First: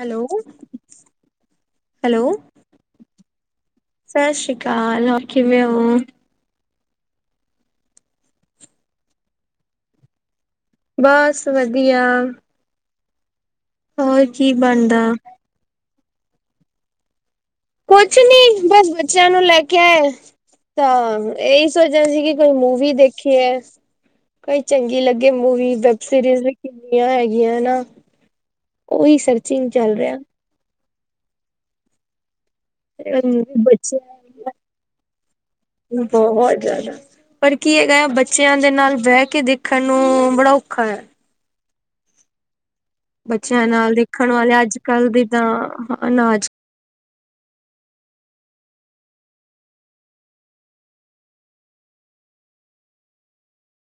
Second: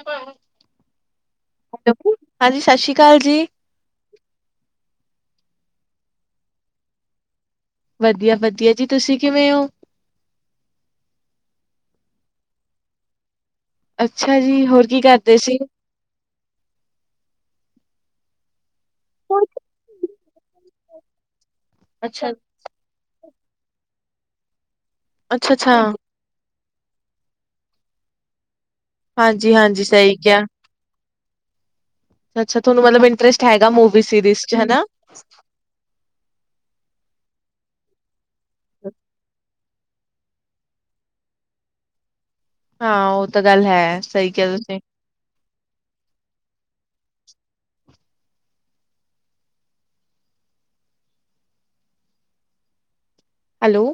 [inaudible] Hello hello. ਹਾਂਜੀ ਸਤਿ ਸ਼੍ਰੀ ਅਕਾਲ ਜੀ। ਸਤਿ ਸ੍ਰੀ ਅਕਾਲ ਕਿਵੇਂ ਹੋ? ਵਧੀਆ ਵਧੀਆ ਜੀ ਤੁਸੀਂ ਕਿਵੇਂ ਹੋ? ਬਸ ਵਧੀਆ। ਹੋਰ ਅੱਛਾ ਕੀ ਜੀ ਹੋਰ ਕੀ ਬਣਦਾ? ਕਰਦੇ ਸੀ? ਕੁਛ ਨੀ ਬਸ ਬੱਚਿਆਂ ਨੂੰ ਲੈ ਕੇ ਆਏ ਤਾਂ ਇਹੀ ਸੋਚਿਆ ਸੀ ਅੱਛਾ, ਕਿ ਕੋਈ ਮੂਵੀ ਦੇਖੀ ਹੈ ਕੋਈ ਚੰਗੀ ਲੱਗੇ ਅੱਛਾ-ਅੱਛਾ, ਮੂਵੀ ਸੀਰੀਜ਼ ਵੀ ਕਿੰਨੀਆਂ ਹੈਗੀਆਂ ਨਾ ਉਹੀ ਸਰਚਿੰਗ ਹਾਂਜੀ-ਹਾਂਜੀ ਚੱਲ ਸਹੀ ਰਿਹਾ। ਕਿਹਾ। ਅੱਛਾ ਤੁਹਾਨੂੰ ਮਤਲਬ ਇੰਟਰਸਟ ਹੈਗਾ ਮੂਵੀ ਸੀਰੀਜ਼ ਬੱਚਿਆਂ ਚ ਹਨਾ। ਬਹੁਤ ਜ਼ਿਆਦਾ ਪਰ ਕੀ ਹੈਗਾ ਆ ਬੱਚਿਆਂ ਦੇ ਨਾਲ ਬਹਿ ਕੇ ਦੇਖ ਦੇਖਣ ਨੂੰ ਬੜਾ ਔਖਾ ਹੈ ਹਾਂ, ਉਹ ਤਾਂ ਗੱਲ ਬੱਚਿਆਂ ਨਾਲ ਹੈ, ਸਹੀ ਦੇਖਣ ਕਿਹਾ ਵਾਲੇ ਅੱਜ ਤੁਸੀਂ। ਕੱਲ ਦੀ ਤਾਂ ਅਨਾਜ ਹੈਲੋ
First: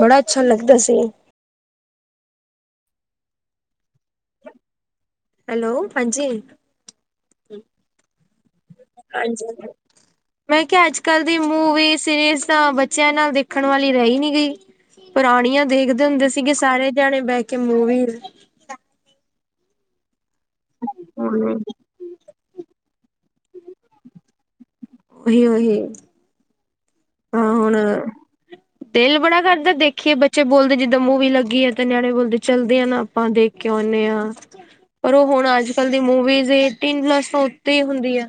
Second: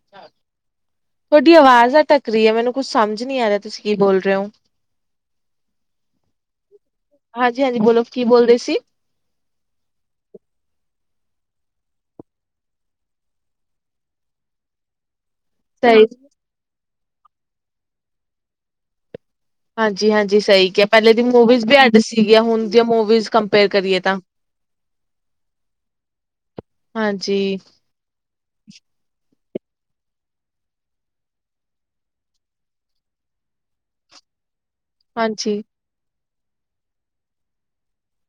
ਬੱੜਾ ਅੱਛਾ ਲੱਗਦਾ ਸੀ ਤੁਹਾਡੀ ਆਵਾਜ਼ ਅਟਕ ਰਹੀ ਹੈ ਮੈਨੂੰ ਕੁੱਛ ਸਮੱਝ ਨੀ ਆ ਰਿਹਾ ਤੁਸੀਂ ਕੀ ਬੋਲ ਰਹੇ ਹੋ ਹੈਲੋ ਹਾਂਜੀ ਹਾਂਜੀ ਹਾਂਜੀ ਬੋਲੋ ਕੀ ਬੋਲਦੇ ਸੀ ਹਾਂਜੀ ਹਾਂਜੀ ਮੈਂ ਕਿਹਾ ਅੱਜ ਕੱਲ ਦੀ ਮੂਵੀ ਸੀਰੀਜ ਤਾਂ ਬੱਚਿਆਂ ਨਾਲ ਦੇਖਣ ਵਾਲੀ ਰਹੀ ਨਹੀਂ ਗਈ ਪੁਰਾਣੀਆਂ ਦੇਖਦੇ ਸਹੀ ਹੁੰਦੇ ਸੀਗੇ ਸਾਰੇ ਜਣੇ ਬਹਿ ਕੇ ਮੂਵੀ ਹਾਂਜੀ ਹਾਂਜੀ ਸਹੀ ਕਿਹਾ ਪਹਿਲੇ ਦੀ ਹੁਣ ਮੂਵੀਜ਼ ਵੀ ਅੱਡ ਸੀਗੀਆਂ ਹੁਣ ਦੀਆਂ ਮੂਵੀਜ਼ ਕੰਪੇਅਰ ਕਰੀਏ ਤਾਂ ਉਹੀ ਉਹੀ ਹਾਂ ਹਾਂਜੀ-ਹਾਂਜੀ। ਹੁਣ [unintelligible] ਦਿਲ ਬੜਾ ਕਰਦਾ ਦੇਖੀਏ ਬੱਚੇ ਬੋਲਦੇ ਜਿੱਦਾਂ ਮੂਵੀ ਲੱਗੀ ਹੈ ਤੇ ਨਿਆਣੇ ਬੋਲਦੇ ਚੱਲਦੇ ਆਂ ਨਾਂ ਆਪਾਂ ਦੇਖ ਕੇ ਆਉਣੇ ਹਾਂ ਪਰ ਉਹ ਹੁਣ ਅੱਜ ਕਲ ਦੀ ਮੂਵੀਜ਼ ਤਿੰਨ ਪਲਸ ਤੋਂ ਉੱਤੇ ਹੀ ਹੁੰਦੀ ਆ।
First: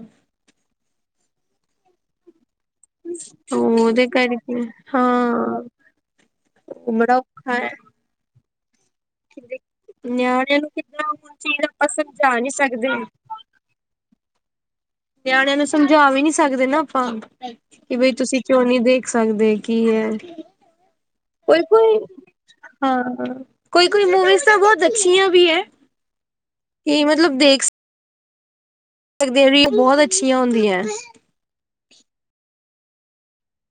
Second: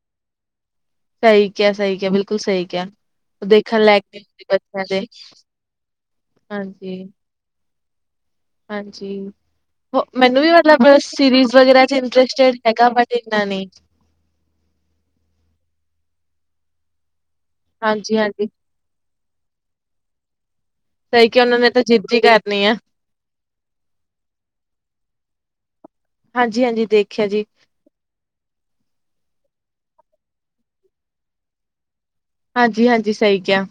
ਸਹੀ ਕਿਆ ਸਹੀ ਕਿਆ ਬਿਲਕੁਲ ਸਹੀ ਕਿਆ। ਉਹਦੇ ਕਰਕੇ ਦੇ, ਹਾਂ ਹਾਂਜੀ, ਉਮੜਾ ਔਖਾ ਹੈ। ਹਾਂਜੀ ਮੈਨੂੰ ਵੀ ਨਿਆਣਿਆਂ ਨੂੰ ਮਤਲਬ ਕਿੱਦਾਂ ਹੁਣ ਸੀਰੀਜ਼ ਚੀਜ਼ ਵਗੈਰਾ ਆਪਾਂ ਚ ਸਮਝਾ ਨਹੀਂ ਇੰਟਰਸਟਡ ਹੈਗਾ ਸਕਦੇ। ਬਟ ਨਾ ਨਹੀਂ। ਨਿਆਣਿਆਂ ਨੂੰ ਸਮਝਾ ਵੀ ਨੀ ਸਕਦੇ ਨਾ ਆਪਾਂ ਕਿ ਬਈ ਹਾਂਜੀ, ਤੁਸੀਂ ਹਾਂਜੀ ਕਿਉਂ ਨੀ ਦੇਖ ਦੇਖ ਸਕਦੇ ਕੀ ਹੈ ਸਹੀ ਕਿਹਾ ਉਹਨਾਂ ਕੋਈ ਨੇ ਤਾਂ ਕੋਈ ਜਿੱਦ ਹੀ ਕਰਨੀ ਆ, ਹਾਂ। ਕੋਈ ਕੋਈ ਮੂਵੀਜ਼ ਤਾਂ ਬਹੁਤ ਅੱਛੀਆਂ ਵੀ ਹੈ ਹਾਂਜੀ ਹਾਂਜੀ ਕਿ ਦੇਖਿਆ ਜੀ ਪਰ ਬਹੁਤ ਅੱਛੀਆਂ ਹੁੰਦੀਆਂ ਹੈ ਹਾਂਜੀ ਹਾਂਜੀ ਸਹੀ ਕਿਹਾ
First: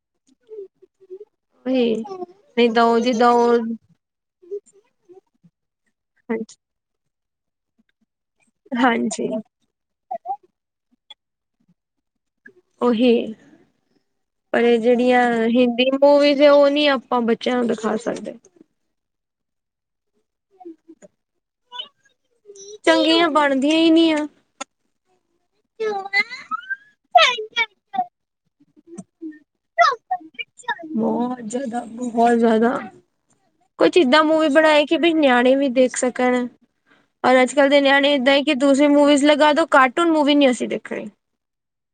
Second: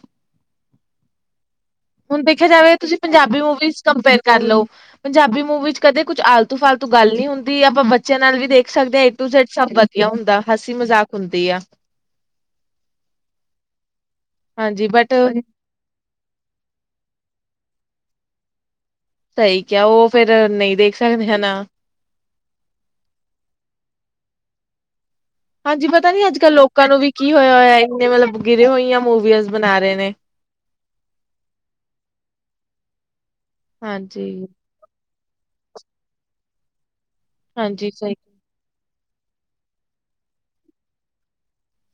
ਉਹੀ ਹੁਣ ਦੇਖਿਆ ਨਹੀਂ ਜਾਵੇ ਤਾਂ ਤੁਸੀਂ ਉਹ ਜਿੱਦਾਂ ਪੰਜਾਬੀ ਉਹ ਮੂਵੀਜ਼ ਕੰਪੇਅਰ ਕਰ ਲਓ ਪੰਜਾਬੀ ਮੂਵੀ ਚ ਕਦੇ ਕੁੱਛ ਹਾਂਜੀ ਆਲਤੂ ਫਾਲਤੂ ਗੱਲ ਨੀ ਹੁੰਦੀ ਆਪਾਂ ਬੱਚਿਆਂ ਨਾਲ ਵੀ ਦੇਖ ਸਕਦੇ ਹਾਂ ਏ ਟੂ ਹਾਂਜੀ ਜੈਡ ਸਭ ਵਧੀਆ ਹੁੰਦਾ ਹਸੀ ਮਜ਼ਾਕ ਹੁੰਦੀ ਆ ਉਹੀ ਪਰ ਇਹ ਹਾਂਜੀ ਬਟ ਜਿਹੜੀਆਂ ਹਿੰਦੀ ਉਹ ਵੀ ਤੇ ਉਹ ਨੀ ਆਪਾਂ ਬੱਚਿਆਂ ਨੂੰ ਦਿਖਾ ਸਕਦੇ ਸਹੀ ਕਿਹਾ ਉਹ ਫਿਰ ਨਹੀਂ ਦੇਖ ਸਕਦੇ ਹਨਾ ਚੰਗੀਆਂ ਬਣਦੀਆਂ ਹੀ ਨਹੀਂ ਆ ਹਾਂਜੀ ਪਤਾ ਨੀ ਅੱਜ ਕੱਲ੍ਹ ਲੋਕਾਂ ਨੂੰ ਵੀ ਕੀ ਹੋਇਆ ਹੋਇਆ ਇੰਨੇ ਮੱਤਲਬ ਗਿਰੀਆਂ ਹੋਈਆਂ ਮੂਵੀਜ਼ ਬਣਾ ਰਹੇ ਨੇ ਬਹੁਤ ਜ਼ਿਆਦਾ ਬਹੁਤ ਜ਼ਿਆਦਾ ਕੁਛ ਇਦਾਂ ਹਾਂਜੀ। ਮੂਵੀ ਬਣਾਏ ਕਿ ਵੀ ਨਿਆਣੇ ਵੀ ਦੇਖ ਸਕਣ ਔਰ ਅੱਜ ਕੱਲ੍ਹ ਦੇ ਹਾਂਜੀ ਸਹੀ ਨਿਆਣੇ ਇਦਾਂ ਹੀ ਕਿ ਦੂਸਰੀ ਮੂਵੀਜ਼ ਲਗਾ ਦੋ ਕਾਰਟੂਨ ਮੂਵੀ ਨੀ ਅਸੀਂ ਦੇਖਣੀ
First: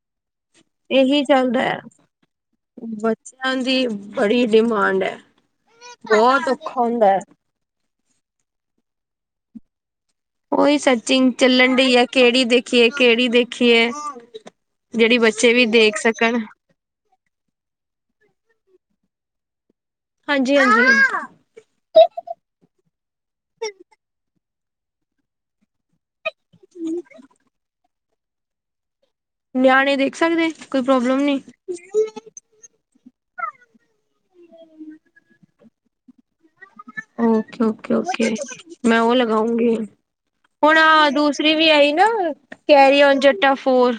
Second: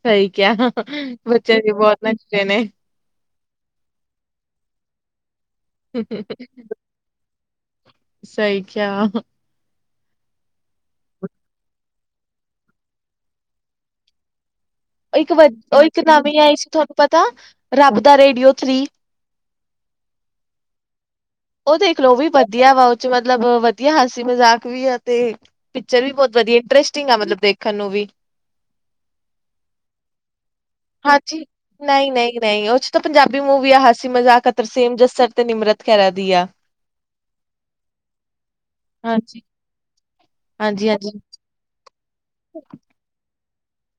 ਸਹੀ ਕਿਹਾ ਇਹੀ ਬੱਚਿਆਂ ਚੱਲਦਾ ਚੱ ਹੈ ਬਹੁਤ ਨੱਚੇ ਨੇ ਬੱਚਿਆਂ ਦੀ ਬੜੀ ਡਿਮਾਂਡ ਹੈ ਬਹੁਤ ਔਖਾ ਹੁੰਦਾ ਹੈ। ਸਹੀ ਕਿਆ ਓਈ ਸਚੀਂਗ ਚੱਲਨ ਡਈ ਆ, ਕੇੜੀ ਦੇਖੀਏ ਕੈੜੀ ਦੇਖੀਏ। ਜਿਹੜੀ ਓਹ ਇੱਕ ਬੱਚੇ ਵੀ ਦ ਦੇਖ ਇੱਕ ਸਕਣ ਨਵੀਂ ਆਈ ਸੀ ਥੋਨ ਪਤਾ? ਰੱਬ ਦਾ ਰੇੜੀਓ ਥ੍ਰੀ? ਹਾਂਜੀ, ਹਾਂਜੀ। ਓ ਦੇਖ ਲੋ ਉਹ ਵੀ ਬਦੀਆ ਵਾ, ਓ ਚ ਮੱਤਲਬ ਵਦੀਆ ਹਾਸੀ ਮਜ਼ਾਕ ਵੀ ਆ ਤੇ ਪਿੱਚਰ ਵੀ ਬੋਤ ਵਦੀਆ ਇੰਟਰਸਟਿੰਗ ਆ ਮੱਤਲਬ ਦੇਖਨ ਨੂੰ ਵੀ। ਨਿਆਣੇ ਦੇਖ ਸਕਦੇ ਕੋਈ ਪ੍ਰੋਬਲਮ ਹਾਂਜੀ, ਨਹੀਂ ਨਈ, ਨਈ, ਨਈ ਓਚ [unintelligible] ਤੇ ਪੰਜਾਬੀ ਮੂਵੀ ਆ ਹਾਸੀ ਮਜ਼ਾਕ ਆ, ਤਰਸੇਮ ਜੱਸਰ ਤੇ ਨਿਮਰਤ ਖੈਰਾ ਦੀ ਆ। ਓਕੇ, ਓਕੇ, ਓਕੇ ਮੈਂ ਓ ਹਾਂਜੀ। ਲਗਾਊਂਗੀ, ਹੂਣ ਹਾਂਜੀ ਹਾਂਜੀ ਦੂਸ ਰੀ ਵੀ ਆਈ ਨਾ, ਕੈਰੀ ਓਨ ਜੱਟਾ ਫੋਰ।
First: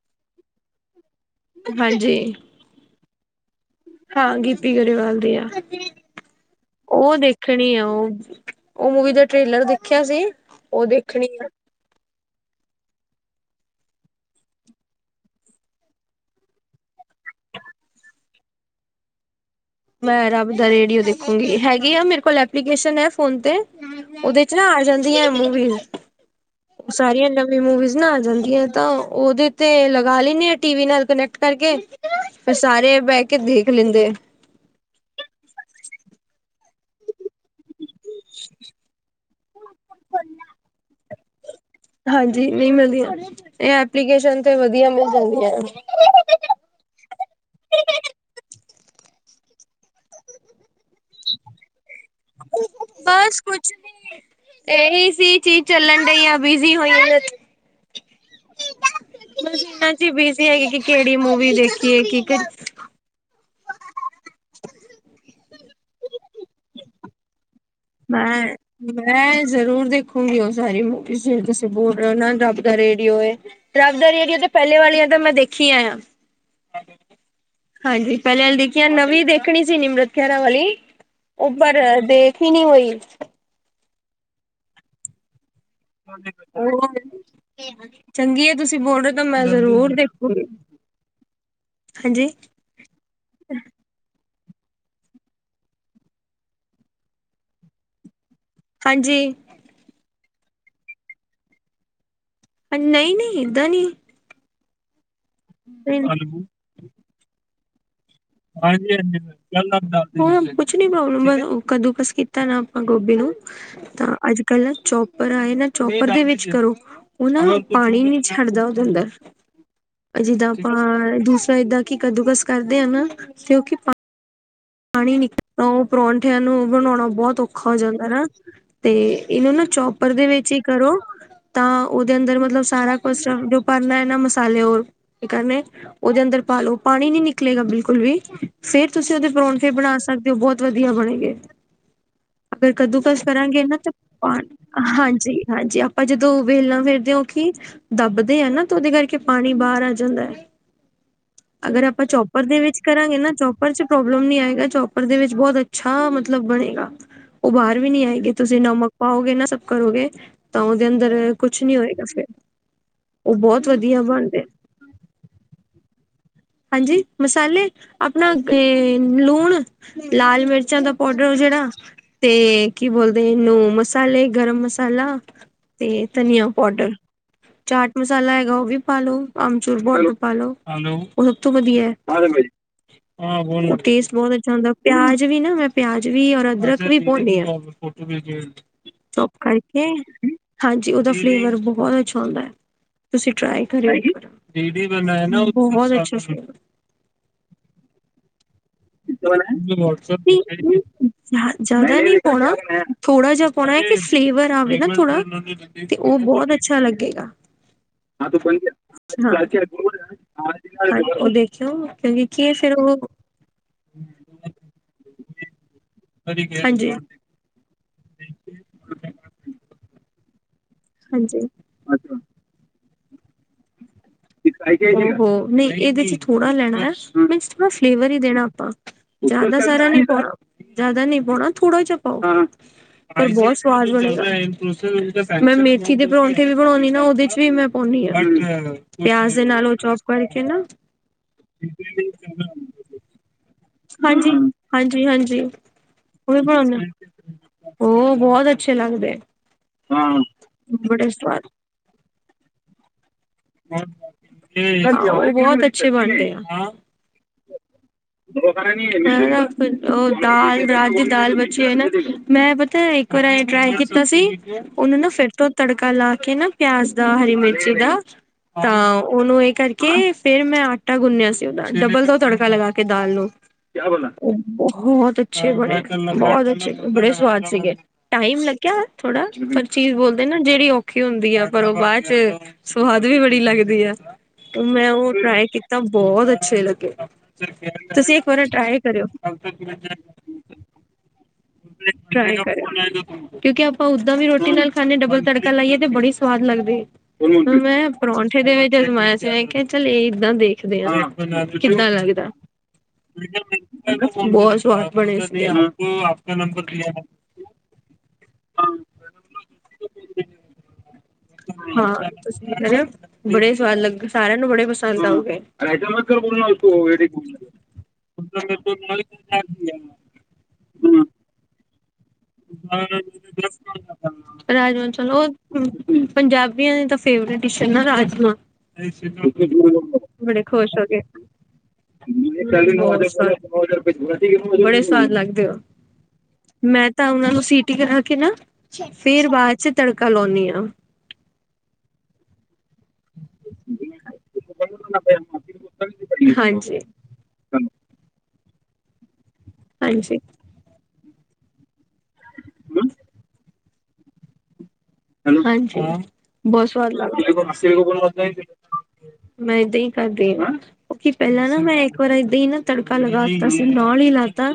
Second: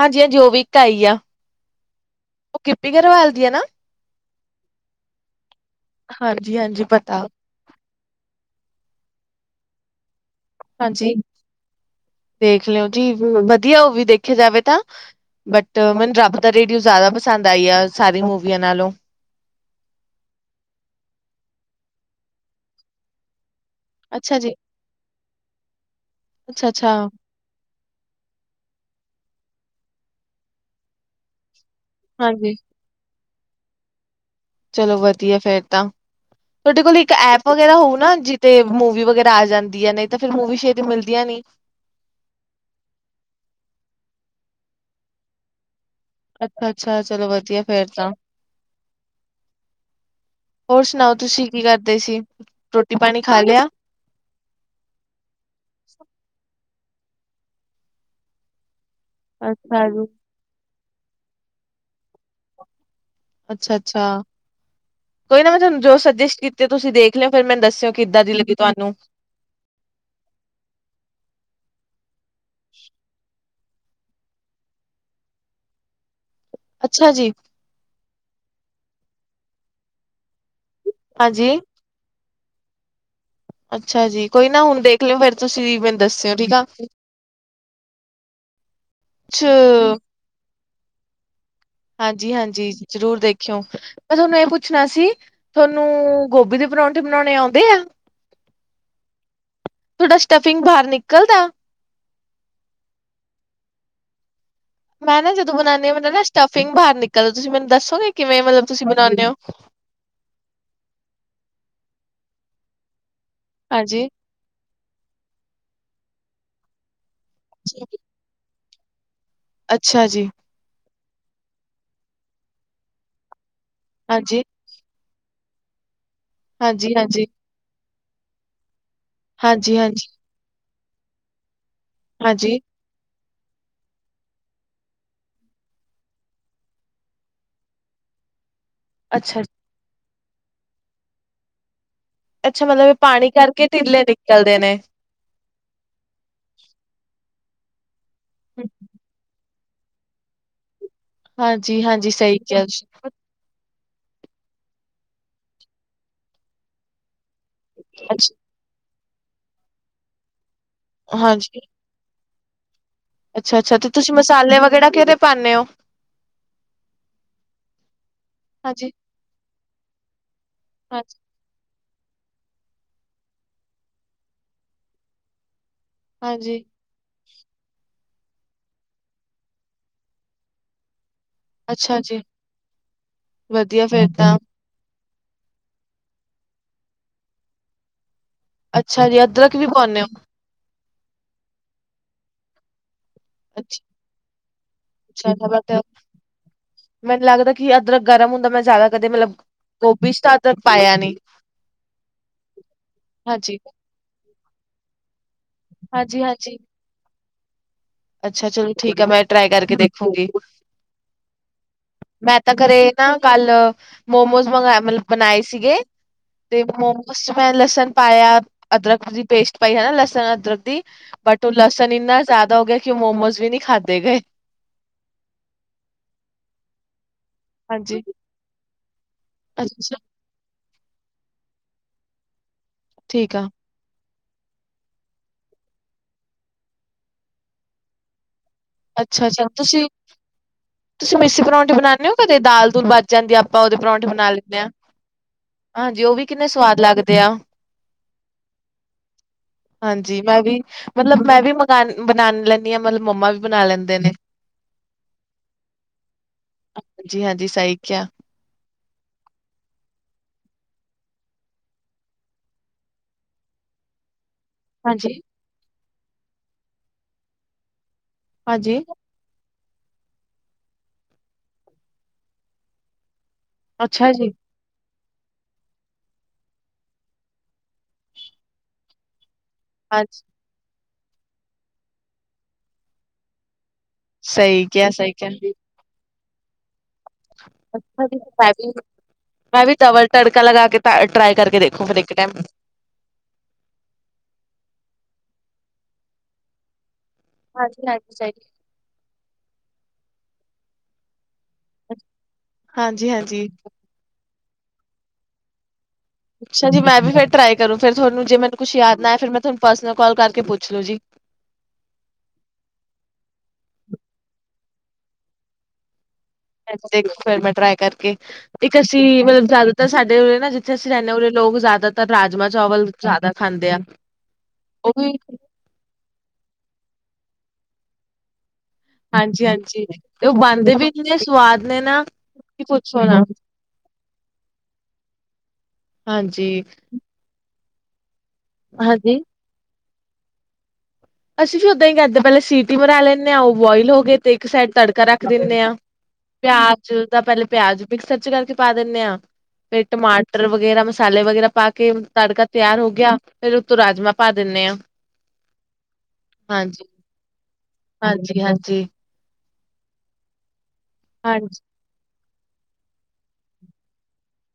ਹਾਂਜੀ, ਹਾਂਜੀ ਓ ਵੀ ੲ ਇੱਕ ਆਈ ਆ। ਹਾਂਜੀ। ਓ ਗਿੱਪੀ ਗਰੇਵਾਲ ਦੀ ਆ ਨਾ? ਹਾਂ ਗਿੱਪੀ ਗਰੇਵਾਲ ਦੀ ਆ। ਹਾਂਜੀ, ਹਾਂਜੀ ਉਹ ਪਤਾ। ਦੇਖਣੀ ਆ ਓ, ਓ ਮੂਵੀ ਦਾ ਟ੍ਰੇਲਰ ਦੇਖੇਆ ਸੀ? ਉਹ ਹਾਂਜੀ ਦੇਖਣੀ ਆ ਦੇਖ ਲੋ ਜੀ, ਬ ਵਦੀਆ ਓ ਵੀ ਦੇਖੀ ਜਾਵੇ ਤਾ ਬਟ, ਮੈਨੂੰ ਰੱਬ ਦਾ ਰੇੜੀਓ ਜਾ਼ਦਾ ਪਸੰਦ ਆਈ ਆ, ਸਾਰੀਆਂ ਮੂਵੀਆਂ ਨਾਲੋਂ। ਮੈਂ ਰੱਬ ਦਾ ਰੇੜੀਓ ਦੇਖੂੰਗੀ, ਹੈਗੀ ਆ ਮੇਰ ਕੋਲ ਐਪਲੀਕੇਸ਼ਨ ਫੋਨ ਤੇ। ਅੱਛਾ ਓਦੇ ਜੀ ਚ ਨਾ ਆ ਜਾਂਦੀ ਆਂ ਮੂੰਵੀ, ਅੱਛਾ-ਅੱਛਾ ਸਾਰੀਆਂ ਮੂਵੀਜ਼ ਨਾ ਆ ਜਾਂਦੀਆਂ ਏ ਤਾਂ ਓਦੇ ਤੇ, ਲਗਾ ਲੈਂਨੀ ਆ ਟੀ ਵੀ ਨਾਲ ਕਨੈਕਟ ਕਰਕੇ। ਫੇਰ ਹਾਂਜੀ ਸਾਰੇ ਬੈਅ ਕੇ ਦੇਖ ਲੈਂਦੇ ਆ। ਚਲੋ ਵਦੀਆ ਫੇਰ ਤਾਂ, ਤੋਡੇ ਕੋਲ ਇੱਕ ਐਪ ਵਗੈਰਾ ਹੋਊ ਨਾ ਜਿਤੇ ਮੂਵੀ ਵਗੈਰਾ ਆ ਜਾਂਦੀ ਆ ਨੇ ਨਈ ਤਾ ਫੇਰ ਮੂੰਵੀ ਸ਼ੇਤੀ ਮਿਲਦੀਆਂ ਨੀ। ਹਾਂਜੀ, ਨਈ ਮੇਲਦੀਆਂ, ਐ ਐਪਲੀਕੇਸ਼ਨ ਤੇ ਮਿਲ ਜਾਂ [unintelligible] ਅੱਛਾ, ਅੱਛਾ ਚਲੋ ਵਦੀਆ ਫੇਰ ਤਾਂ। ਹੋਰ ਸੁਨਾਓ ਤੁਸੀਂ ਕੀ ਕਰਦੇ ਸੀ? ਰੋਟੀ ਪਾਣੀ ਖਾ ਲੇਆ? ਏ ਹੀ ਸੀ ਚੀਜ ਚੱਲਨ ਡਈ ਆਂ, ਬਿਜੀ ਹੋਈ ਹਾਂਜੀ, ਅੱਛਾ ਜੀ ਹਾਂਜੀ ਬੀਜੀ਼ ਹੈਗੀ ਕਿ ਕੇੜੀ ਮੂਵੀ ਦੇਖੀਏ ਕਿ ਅੱਛਾ, ਅੱਛਾ ਕੋਈ ਨਾ ਮੈਂ ਥੋਨੂੰ ਜੋ ਸਜੈਸਟ ਆ ਕੀਤੀ ਤੁਸੀਂ ਦੇਖ ਲੇਓ ਫੇਰ ਮੈਨੂੰ ਦੱਸੇਓ ਕਿੱਦਾਂ ਦੀ ਲੱਗੀ ਤੁਆਨੂੰ। ਜਰੂਰ ਦੇਖੋਗੀ ਓ ਸਾਰੀ ਮੂਵੀਜ਼, ਜੇੜੀ ਤੁਸੀਂ ਬੋਲ ਰੇ ਓ ਨਾ ਰੱਬ ਦਾ ਰੇੜੀਓ ਐ। ਰੱਬਦਾ ਰੇੜੀਓ ਤੇ ਪੈਲੇ ਵਾਲੀ ਆਂ ਤਾਂ ਮੈਂ ਦੇਖੀਆਂ ਯਾ। ਅੱਛਾ ਜੀ। ਹਾਂਜੀ ਪੈਲੇ ਆਲੀਆਂ ਦੇਖੀਆਂ, ਨਵੀਂ ਦੇਖਣੀ ਸੀ ਨੀਮ੍ਰਤ ਖੈਰਾ ਵਾਲੀ ਓ ਹਾਂਜੀ, ਪਰ ਦੇ [inaudible] ਅੱਛਾ ਜੀ, ਕੋਈ ਨਾ ਹੁਨ ਦੇਖ ਲੇਓ ਫੇਰ ਤੁਸੀਂ ਵੀ ਚੰਗੀ ਆ ਤੁਸੀਂ ਬੋਲ ਰੇ ਓ ਤਾਂ ਕੁਛ ਮੈਂ ਜ਼ਰੂਰ ਦੇਖ [inaudible] ਹਾਂਜੀ, ਹਾਂਜੀ ਜਰੂਰ ਦੇਖ ਮੈਂ ਥੋਨੂੰ ਏ ਪੁੱਛਨਾ ਸੀ, ਥੋਨੂ ਗੋਬੀ ਦੇ ਪਰੌਂਠੇ ਬਨਾਓਣੇ ਆਉਂਦੇ ਆ? ਹਾਂਜੀ। ਥੋਡਾ ਸਟਫਿੰਗ ਬਾਹਰ ਨਿਕਲਦਾ? ਨਈ, ਨਈ ਏਦਾਂ ਨੀ। ਮੈਂ ਨਾ ਜਦੋਂ ਬਣਾਉਦੀ ਨਾ ਸਟਫਿੰਗ ਬਾਹਰ ਨਿਕਲਦਾ। ਤੁਸੀਂ ਮੈਨੂੰ ਦੱਸੋਗੇ ਕਿਵੇਂ ਮਤਲ ਤੁਸੀਂ ਬਣਾਉਂਦੇ ਹੋ? [unintelligible] ਕੁੱਛ ਨੀ ਪ੍ਰੋਬਲਮ ਬ ਓ ਕਦੂ ਕਸ ਕੀਤਾ ਨਾ ਆਪਾਂ ਗੋਬੀ ਨੂੰ। ਹਾਂਜੀ। ਕਲ ਨਾ ਚੋਪਰ ਆਏ ਨਾ ਚੋਪਰ ਦੇ ਵਿੱਚ ਕਰੋ, ਓਨਾਂ ਨੂੰ ਪਾਣੀ ਨੀ ਛੱਡਦਾ ਓਦੇ ਅੰਦਰ, ਅੱਛਾ ਜੀ, ਜਿੱਦਾਂ ਆਪਾਂ, ਦੂਸਰਾ ਏਦਾਂ ਕਿ ਕੱਦੂਕਸ ਕਰਦੇ ਐ ਨਾ ਕਿਉ ਕਿ ਹਾਂਜੀ? ਪਾਣੀ ਨਿਕਲ ਓ ਪਰੌਂਠੇਆਂ ਨੂੰ, ਬਣਾਓਣਾ ਹਾਂਜੀ-ਹਾਂਜੀ, ਬੋਤ ਔਖਾ ਹੋ ਜਾਂਦਾ ਨਾ ਤੇ ਇਹਨ ਨੂੰ ਹਾਂਜੀ-ਹਾਂਜੀ, ਹਾਂਜੀ। ਚੋਪਰ ਦੇ ਵਿੱਚ ਹੀ ਕਰੋ। ਤਾਂ ਉਹਦੇ ਅੰਦਰ ਹਾਂਜੀ ਹਾਂਜੀ, ਮਤਲਬ ਸਾਰਾ ਜੋ ਪਾਉੰਦਾ ਹੈ ਨਾ ਮਸਾਲੇ ਰ ਕਰਨੇ। ਉਹਦੇ ਅੰਦਰ ਪਾਲੋ। ਪਾਣੀ ਨੀ ਨਿਕਲੇਗਾ ਬਿਲਕੁਲ ਵੀ। ਫੇਰ ਤੁਸੀਂ ਉਹਦੇ ਅੱਛਾ, ਜੀ, ਪਰੌਂਠੇ ਬਣਾ ਸਕਦੇ ਹੋ ਬਹੁਤ ਵਧੀਆ ਬਣੇ ਗੇ। ਅੱਛਾ ਅਗਰ ਮਤਲਬ ਇਹ ਕੱਦੂ ਕਸ ਪਾਣੀ ਕਰਾਂਗੇ ਕਰਕੇ ਨਾ ਤੇ, ਟਿੱਲੇ ਨਿਕਲਦੇ ਨੇ। ਹਾਂਜੀ। ਹਾਂਜੀ। ਆਪਾਂ ਜਦੋਂ ਵੇਲਣਾ ਫੇਿਰਦੇ ਹਾਂ। ਉ ਕਿ ਦੱਬਦੇ ਆ ਨਾ ਤਾਂ ਉਹਦੇ ਕਰਕੇ। ਪਾਣੀ ਬਾਹਰ ਆ ਜਾਂਦਾ ਹੈ। ਹਾਂਜੀ, ਅਗਰ ਆਪਾਂ ਹਾਂਜੀ ਸਹੀ ਚੋਪਰ ਦੇ ਕਿਹਾ ਵਿੱਚ ਤੁਸੀਂ, ਕਰਾਂਗੇ ਨਾ ਚੋਪ ਚੋਪਰ ਚ ਪ੍ਰੋਬਲਮ ਨੀ ਆਏਗਾ। ਚੌਪਰ ਦੇ ਵਿੱਚ ਬਹੁਤ ਅੱਛਾ ਮਤਲਬ ਬਣੇਗਾ। ਉਹ ਬਾਹਰ ਵੀ ਨੀ ਆਏਗੀ ਅੱਛਾ ਤੁਸੀਂ ਜੇ ਨਮਕ ਪਾਓਗੇ ਨਾ ਸਭ ਕਰੋਗੇ ਤਾਂ ਉਹਦੇ ਅੰਦਰ ਹਾਂਜੀ, ਕੁਛ ਨੀ ਹੋਏਗਾ ਫਿਰ। ਉਹ ਬਹੁਤ ਅੱਛਾ-ਅੱਛਾ ਤੇ ਵਧੀਆ ਤੁਸੀਂ ਬਣਦੇ ਮਸਾਲੇ ਵਗੈਰਾ ਕਿਹਦੇ ਪਾਂਦੇ ਹੋ? ਹਾਂਜੀ। ਮਸਾਲੇ ਆਪਣਾ ਹਾਂਜੀ, ਅ ਨੂਣ ਲਾਲ ਮਿਰਚਾਂ ਦਾ ਹਾਂਜੀ, ਪਾਊਡਰ ਜਿਹੜਾ ਤੇ ਕੀ ਬੋਲਦੇ ਨੂੰ ਮਸਾਲੇ ਗਰਮ ਮਸਾਲਾ ਤੇ ਧਨੀਆਂ ਹਾਂਜੀ, ਪਾਊਡਰ ਚਾਟ ਮਸਾਲਾ ਹੈਗਾ ਉਹ ਵੀ ਪਾਲੋ। ਅਮਚੂਰ ਪੋਡਰ ਪਾ ਲੋ। ਸਭ ਤੋਂ ਵਧੀਆ। ਅੱਛਾ ਜੀ, ਵਧੀਆ ਫੇਰ ਟੇਸਟ ਬਹੁਤ ਤਾਂ। ਅੱਛਾ ਹੁੰਦਾ। ਪਿਆਜ ਵੀ ਨਾ ਮੈਂ ਪਿਆਜ ਵੀ ਔਰ ਅਦਰਕ ਵੀ ਭੁਨਨੀ ਆ। ਅੱਛਾ ਜੀ, ਚੁਪ ਅਦਰਕ ਵੀ ਕਰਕੇ ਪਾਉਂਨੇ ਓ? ਹਾਂਜੀ। ਉਦਾ ਫਲੇਵਰ ਬਹੁਤ ਅੱਛਾ ਹੁੰਦਾ ਹੈ। ਤੁਸੀ ਟਾਰੲਈ ਅੱਛਾ, ਕਰੋ ਗੇ। ਅੱਛਾ ਤਾਂ ਬਟ ਬਹੁਤ ਅੱਛਾ ਸੀ ਗਾ। ਮੈਨੂੰ ਲੱਗਦਾ ਕਿ ਅਦਰਕ ਗਰਮ ਹੁੰਦਾ ਮੈਂ ਜ਼ਿਆਦਾ ਕਦੇ ਮਤਲਬ ਜ [inaudible] ਗੋਭੀ 'ਚ ਤਾਂ ਅਦਰਕ ਪਾਇਆ ਨੀ, ਹੋਣਾ ਥੋੜਾ ਜਿਹਾ ਹਾਂਜੀ, ਪਾਉਣਾ। ਕਿ ਫਲੇਵਰ ਆਵੇ ਨਾ ਥੋੜਾ, ਤੇ ਉਹ ਹਾਂਜੀ, ਬਹੁਤ ਹਾਂਜੀ। ਅੱਛਾ ਲੱਗੇਗਾ। ਹਾਂ। ਤੂੰ ਅੱਛਾ ਚਲੋ ਠੀਕ ਆ ਮੈਂ ਟਰਾਈ ਕਰਕੇ ਦੇਖੂੰਗੀ, ਉਹ ਦੇਖਿਓ, ਕਿਉਂਕਿ ਮੈਂ ਕੀ ਹੈ ਤਾਂ ਫੇਰ ਘਰੇ ਉਹ ਨਾ ਕੱਲ ਮੋਮੋਜ਼ ਮੰਗਾਇਆ ਮਤਲਬ ਬਣਾਏ ਸੀਗੇ। ਹਾਂਜੀ ਤੇ ਮੋਮੋਜ਼ ਮੈਂ ਲਸਣ ਪਾਇਆ, ਅਦਰਕ ਦੀ ਪੇਸਟ ਪਾਈ ਹਨਾ। ਲਸਣ, ਅਦਰਕ ਦੀ। ਬਟ ਹਾਂਜੀ ਉਹ ਲਸਣ ਅੱਛਾ ਇੰਨਾ ਜ਼ਿਆਦਾ ਹੋ ਗਿਆ ਕਿ ਉਹ ਮੋਮੋਜ਼ ਵੀ ਨਹੀਂ ਖਾਂਦੇ ਗਏ। ਨਹੀਂ ਇਹਦੇ ਚ ਥੋੜਾ ਲੈਣਾ। ਮੀਨਸ ਥੋੜਾ ਹਾਂਜੀ ਫਲੇਵਰ ਹੀ ਦੇਣਾ ਆਪਾਂ। ਜ਼ਿਆਦਾ ਸਾਰਾ ਅੱਛਾ ਨੀ ਪਾਉਣਾ। ਜਿਆਦਾ ਨਹੀਂ ਪਾਉਣਾ। ਥੋੜਾ ਜਹਾ ਪਾਓ, ਪਰ ਠੀਕ ਆ ਬਹੁਤ ਪਰ ਮੈਂ ਮੇਥੀ ਦੇ ਪਰੋਂਠੇ ਵੀ ਬਣਾਉਣੀ ਨਾ ਉਹਦੇ ਚ ਵੀ ਮੈਂ ਪਾਉਦੀ ਆ। ਅੱਛਾ ਪਿਆਜ ਦੇ ਅੱਛਾ ਨਾਲ ਉਹ ਤੁਸੀਂ ਚੋਪ ਕਰਕੇ ਨਾ ਤੁਸੀਂ ਮਿੱਸੀ ਪਰੌਂਠੇ ਬਣਾਉਂਦੇ ਹੋ ਕਦੇ ਦਾਲ ਦੂਲ ਬਚ ਜਾਂਦੀ ਆ ਆਪਾਂ ਉਹਦੇ ਪਰੌਂਠੇ ਬਣਾ ਹਾਂਜੀ- ਲੈਂਦੇ ਹਾਂ ਹਾਂਜੀ-ਹਾਂਜੀ ਹਾਂਜੀ ਉਹ ਵੀ ਕਿੰਨੇ ਸਵਾਦ ਬਣਾਉਂਦੇ। ਲੱਗਦੇ ਆ ਉਹ ਬਹੁਤ ਅੱਛੇ ਲੱਗਦੇ। ਹਾਂਜੀ। ਮੈਂ ਵੀ ਬੜੇ ਮਤਲਬ ਮੈਂ ਸਵਾਦ ਵੀ ਮੰਗ, ਬਣਾ ਲੈਂਦੀ ਹਾਂ। ਮਤਲਬ ਮੰਮਾ ਵੀ ਬਣਾ ਲੈਂਦੇ ਨੇ ਉਹ ਬਹੁਤ ਅੱਛੇ ਬਣਦੇ। ਹਾਂਜੀ ਹਾਂਜੀ ਸਹੀ ਕਿਹਾ ਉਹ ਦਾਲ ਰਾਤ ਦੀ ਦਾਲ ਬੱਚੇ ਹਨ ਨਾ। ਮੈਂ ਪਤਾ ਕਰ ਟਰਾਈ ਕੀਤਾ ਸੀ। ਉਹਨਾਂ ਨੂੰ ਹਾਂਜੀ ਫਿਰ ਤੋ ਤੜਕਾ ਲਾ ਕੇ ਨਾ ਪਿਆਜ ਦਾ, ਹਰੀ ਮਿਰਚੀ ਦਾ। ਹਾਂਜੀ ਤਾਂ ਉਹਨੂੰ ਇਹ ਕਰਕੇ ਫੇਰ ਮੈਂ ਆਟਾ ਗੁੰਨਿਆ ਸੀ। ਉਹਦਾ ਡਬਲ ਦੋ ਤੜਕਾ ਲਗਾ ਕੇ ਦਾਲ ਨੂੰ ਅੱਛਾ ਜੀ ਬਹੁਤ ਅੱਛੇ, ਬੜੇ ਬਹੁਤ ਅਛੇ, ਬੜੇ ਸੁਵਾਦ ਸੀਗੇ। ਟਾਈਮ ਲੱਗਿਆ। ਥੋੜਾ ਚੀਜ਼ ਹਾਂਜੀ ਬੋਲਦੇ ਨਾ ਜਿਹੜੀ ਔਖੀ ਹੁੰਦੀ ਆ ਪਰ ਉਹ ਬਾਅਦ ਚ ਸਵਾਦ ਵੀ ਬੜੀ ਲੱਗਦੀ ਐ। ਸਹੀ ਮੈਂ ਕਿਹਾ ਉਹ ਸਹੀ ਕਿਹਾ ਟਰਾਈ ਕੀਤਾ ਬਹੁਤ ਅੱਛੇ ਲੱਗੇ। ਤੁਸੀਂ ਇੱਕ ਵਾਰ ਟਰਾਏ ਕਰਿਓ? ਮੈਂ ਵੀ ਡਬਲ ਤੜਕਾ ਲਗਾ ਕੇ ਟਰਾਈ ਕਰਕੇ ਦੇਖੂ ਫਿਰ ਇੱਕ ਟਾਈਮ [unintelligible] ਕਿਉਂਕਿ ਆਪਾਂ ਓਦਾਂ ਵੀ ਰੋਟੀ ਨਾਲ ਖਾਂਨੇ ਡਬਲ ਤੜਕਾ ਲਾਈਏ ਤੇ ਬੜੀ ਸਵਾਦ ਲੱਗਦੀ। ਹੁਣ ਮੈਂ ਪਰੌਂਠੇ ਦੇ ਵਿੱਚ ਅਜ ਮਾਇਆ ਸੀ ਮੈਂ ਕਿਹਾ ਚੱਲ ਇਹ ਏਦਾਂ ਦੇਖਦੇ ਆ। ਕਿੱਦਾ ਲਗਦਾ। ਹਾਂਜੀ-ਹਾਂਜੀ, ਬਹੁਤ ਸਵਾਦ ਬਣੇ ਸੀ। ਅੱਛਾ ਜੀ। ਮੈਂ ਵੀ ਫਿਰ ਟਰਾਈ ਕਰ ਫਿਰ ਤੁਹਾਨੂੰ ਜੇ ਮੈਨੂੰ ਕੁਛ ਯਾਦ ਨਾ ਆ ਫਿਰ ਮੈਂ ਤੁਹਾਨੂੰ ਪਰਸਨਲ ਕਾਲ ਕਰਕੇ ਪੁੱਛ ਲੋੋ ਜੀ। ਹਾਂ। ਤੁਸੀ ਹੋ? ਬੜੇ ਸਵਾਦ ਲਗੇ ਸਾਰਿਆਂ ਨੂੰ ਬੜੇ ਪਸੰਦ ਆਓਗੇ। ਫਿਰ ਮੈਂ ਟਰਾਈ ਕਰਕੇ ਇੱਕ ਅਸੀਂ ਮਤਲਬ ਜ਼ਿਆਦਾਤਰ ਸਾਡੇ ਉ ਨਾ ਜਿੱਥੇ ਅਸੀਂ ਰਹਿੰਦੇ ਹਾਂ ਉ ਲੋਕ ਜ਼ਿਆਦਾਤਰ ਰਾਜਮਾਂ ਚਾਵਲ ਜ਼ਿਆਦਾ ਖਾਂਦੇ ਆ ਰਾਜਮਾਂ ਉਹ ਚੌਲ ਵੀ ਪੰਜਾਬੀਆਂ ਦਾ ਫੇਵਰੇਟ ਡਿਸ਼ ਹੈ ਨਾ ਰਾਜਮਾ ਹਾਂਜੀ-ਹਾਂਜੀ ਤੇ ਉਹ ਬੜੇ ਬਣਦੇ ਖੁਸ਼ ਹੋ ਵੀ ਗੇ। ਇੰਨੇ ਸਵਾਦ ਨੇ ਨਾ ਕਿ ਪੁੱਛੋ ਨਾ ਬੜੇ ਸਵਾਦ ਲੱਗਦੇ ਹੋ ਹਾਂਜੀ। ਉਹਨਾ ਨੂੰ ਸੀਟੀ ਕਰਾ ਕੇ ਨਾ ਹਾਂਜੀ। ਫੇਰ ਬਾਅਦ ਚ ਤੜਕਾ ਲਾਉਂਦੀ ਹਾਂ। ਅਸੀਂ ਵੀ ਉਦਾਂ ਹੀ ਕਿੰਦੇ ਪਹਿਲੇ ਸੀ। ਸਬਜੀ ਬਣਾ ਲੈਂਦੇ ਹਾਂ ਉਹ ਬੁਇਲ ਹੋ ਗਏ ਤੇ ਇੱਕ ਸਾਈਡ ਤੜਕਾ ਰੱਖ ਦਿੰਦੇ ਹ ਹਾਂਜੀ, ਹਾਂਜੀ। ਪਿਆਜ ਤਾ ਪਹਿਲੇ ਪਿਆਜ ਮਿਕਸਰ ਚ ਕਰਕੇ ਪਾ ਦਿੰਦੇ ਹਾਂ ਫੇਿਰ ਟਮਾਟਰ ਵਗੈਰਾ ਮ ਮਸਾਲੇ ਵਗੈਰਾ ਪਾ ਕੇ ਤੜਕਾ ਤਿਆਰ ਹੋ ਗਿਆ ਫੇਰ ਉਤੋਂ ਰਾਜਮਾਂ ਪਾ ਦਿੰਦੇ ਆਂ ਹਾਂਜੀ ਬਹੁਤ ਸਵਾਦ ਲੱਗਦਾ। ਹਾਂਜੀ ਹਾਂਜੀ ਮੈਂ ਏਦਾਂ ਹੀ ਕਰਦੀ ਹਾਂ ਕਿਉਂਕਿ ਪਹਿਲਾਂ ਨਾ ਹਾਂਜੀ ਮੈਂ ਪਰ ਏਦਾਂ ਹੀ ਨਾ ਤੜਕਾ ਲਗਾ ਦਿੱਤਾ ਸੀ ਨਾਲ ਹੀ ਲਾਤਾ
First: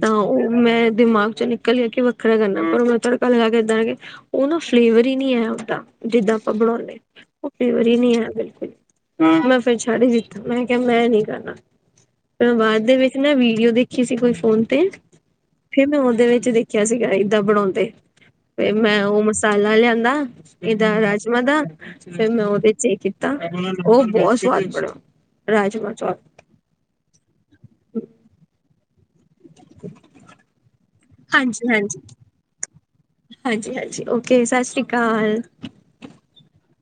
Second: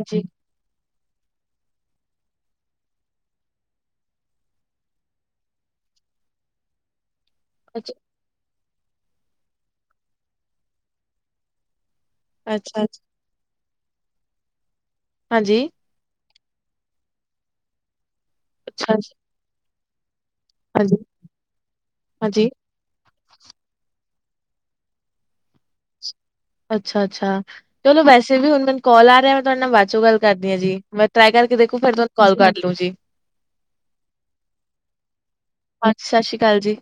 ਤਾਂ ਉਹ ਮੈਂ ਦਿਮਾਗ ਚੋਂ ਨਿਕਲ ਗਿਆ ਕੇ ਵੱਖਰਾ ਕਰਨਾ ਪਰ ਮੈਂ ਤੜਕਾ ਲਗਾ ਕੇ ਇੱਦਾਂ ਕੇ ਉਹ ਨਾ ਫਲੇਵਰ ਹੀ ਨਹੀਂ ਆਇਆ ਓਦਾ ਜਿੱਦਾਂ ਆਪਾਂ ਬਣਾਉਂਦੇ ਉਹ ਫਲੇਵਰ ਅੱਛਾ ਹੀ ਨਹੀਂ ਆਇਆ ਬਿਲਕੁਲ ਮੈਂ ਫਿਰ ਛੱਡ ਹੀ ਦਿੱਤਾ ਮੈਂ ਕਿਹਾ ਮੈਂ ਨੀ ਕਰਨਾ ਬਾਅਦ ਅੱਛਾ ਦੇ ਵਿੱਚ ਨਾ ਵੀਡੀਓ ਦੇਖੀ ਸੀ ਕੋਈ ਫੋਨ ਤੇ ਹਾਂਜੀ ਫੇਰ ਮੈਂ ਉਹਦੇ ਵਿੱਚ ਦੇਖਿਆ ਸੀਗਾ ਏਦਾਂ ਬਣਾਉਂਦੇ ਫੇਰ ਅੱਛਾ ਮੈਂ ਉਹ ਮਸਾਲਾ ਲਿਆਂਦਾ ਇਹ ਹਾਂਜੀ ਰਾਜਮਾ ਦਾ ਫੇਰ ਹਾਂਜੀ ਉਹਦੇ ਚਗੀ ਉਹ ਬਹੁਤ ਸਵਾਦ ਰਾਜਮਾ ਚੋਲ ਅੱਛਾ, ਅੱਛਾ ਚਲੋ ਵੈਸੇ ਵੀ ਹੁਣ ਮੈਨੂੰ ਕਾਲ ਆ ਰਿਹਾ। ਤੁਹਾਡੇ ਬਾਅਦ ਚੋਂ ਗੱਲ ਕਰਦੀਾਂ ਜੀ ਮੈਂ ਟਰਾਈ ਕਰਕੇ ਹਾਂਜੀ ਦੇਖੂ ਫੇਿਰ ਹਾਂਜੀ ਤੁਹਾਨੂੰ ਕਾਲ ਕਰ ਲਊ ਜੀ। ਹਾਂਜੀ, ਹਾਂਜੀ ਓਕੇ ਸਤਿ ਸ਼੍ਰੀ ਅਕਾਲ। ਹਾਂਜੀ ਸਤਿ ਸ਼੍ਰੀ ਅਕਾਲ ਜੀ।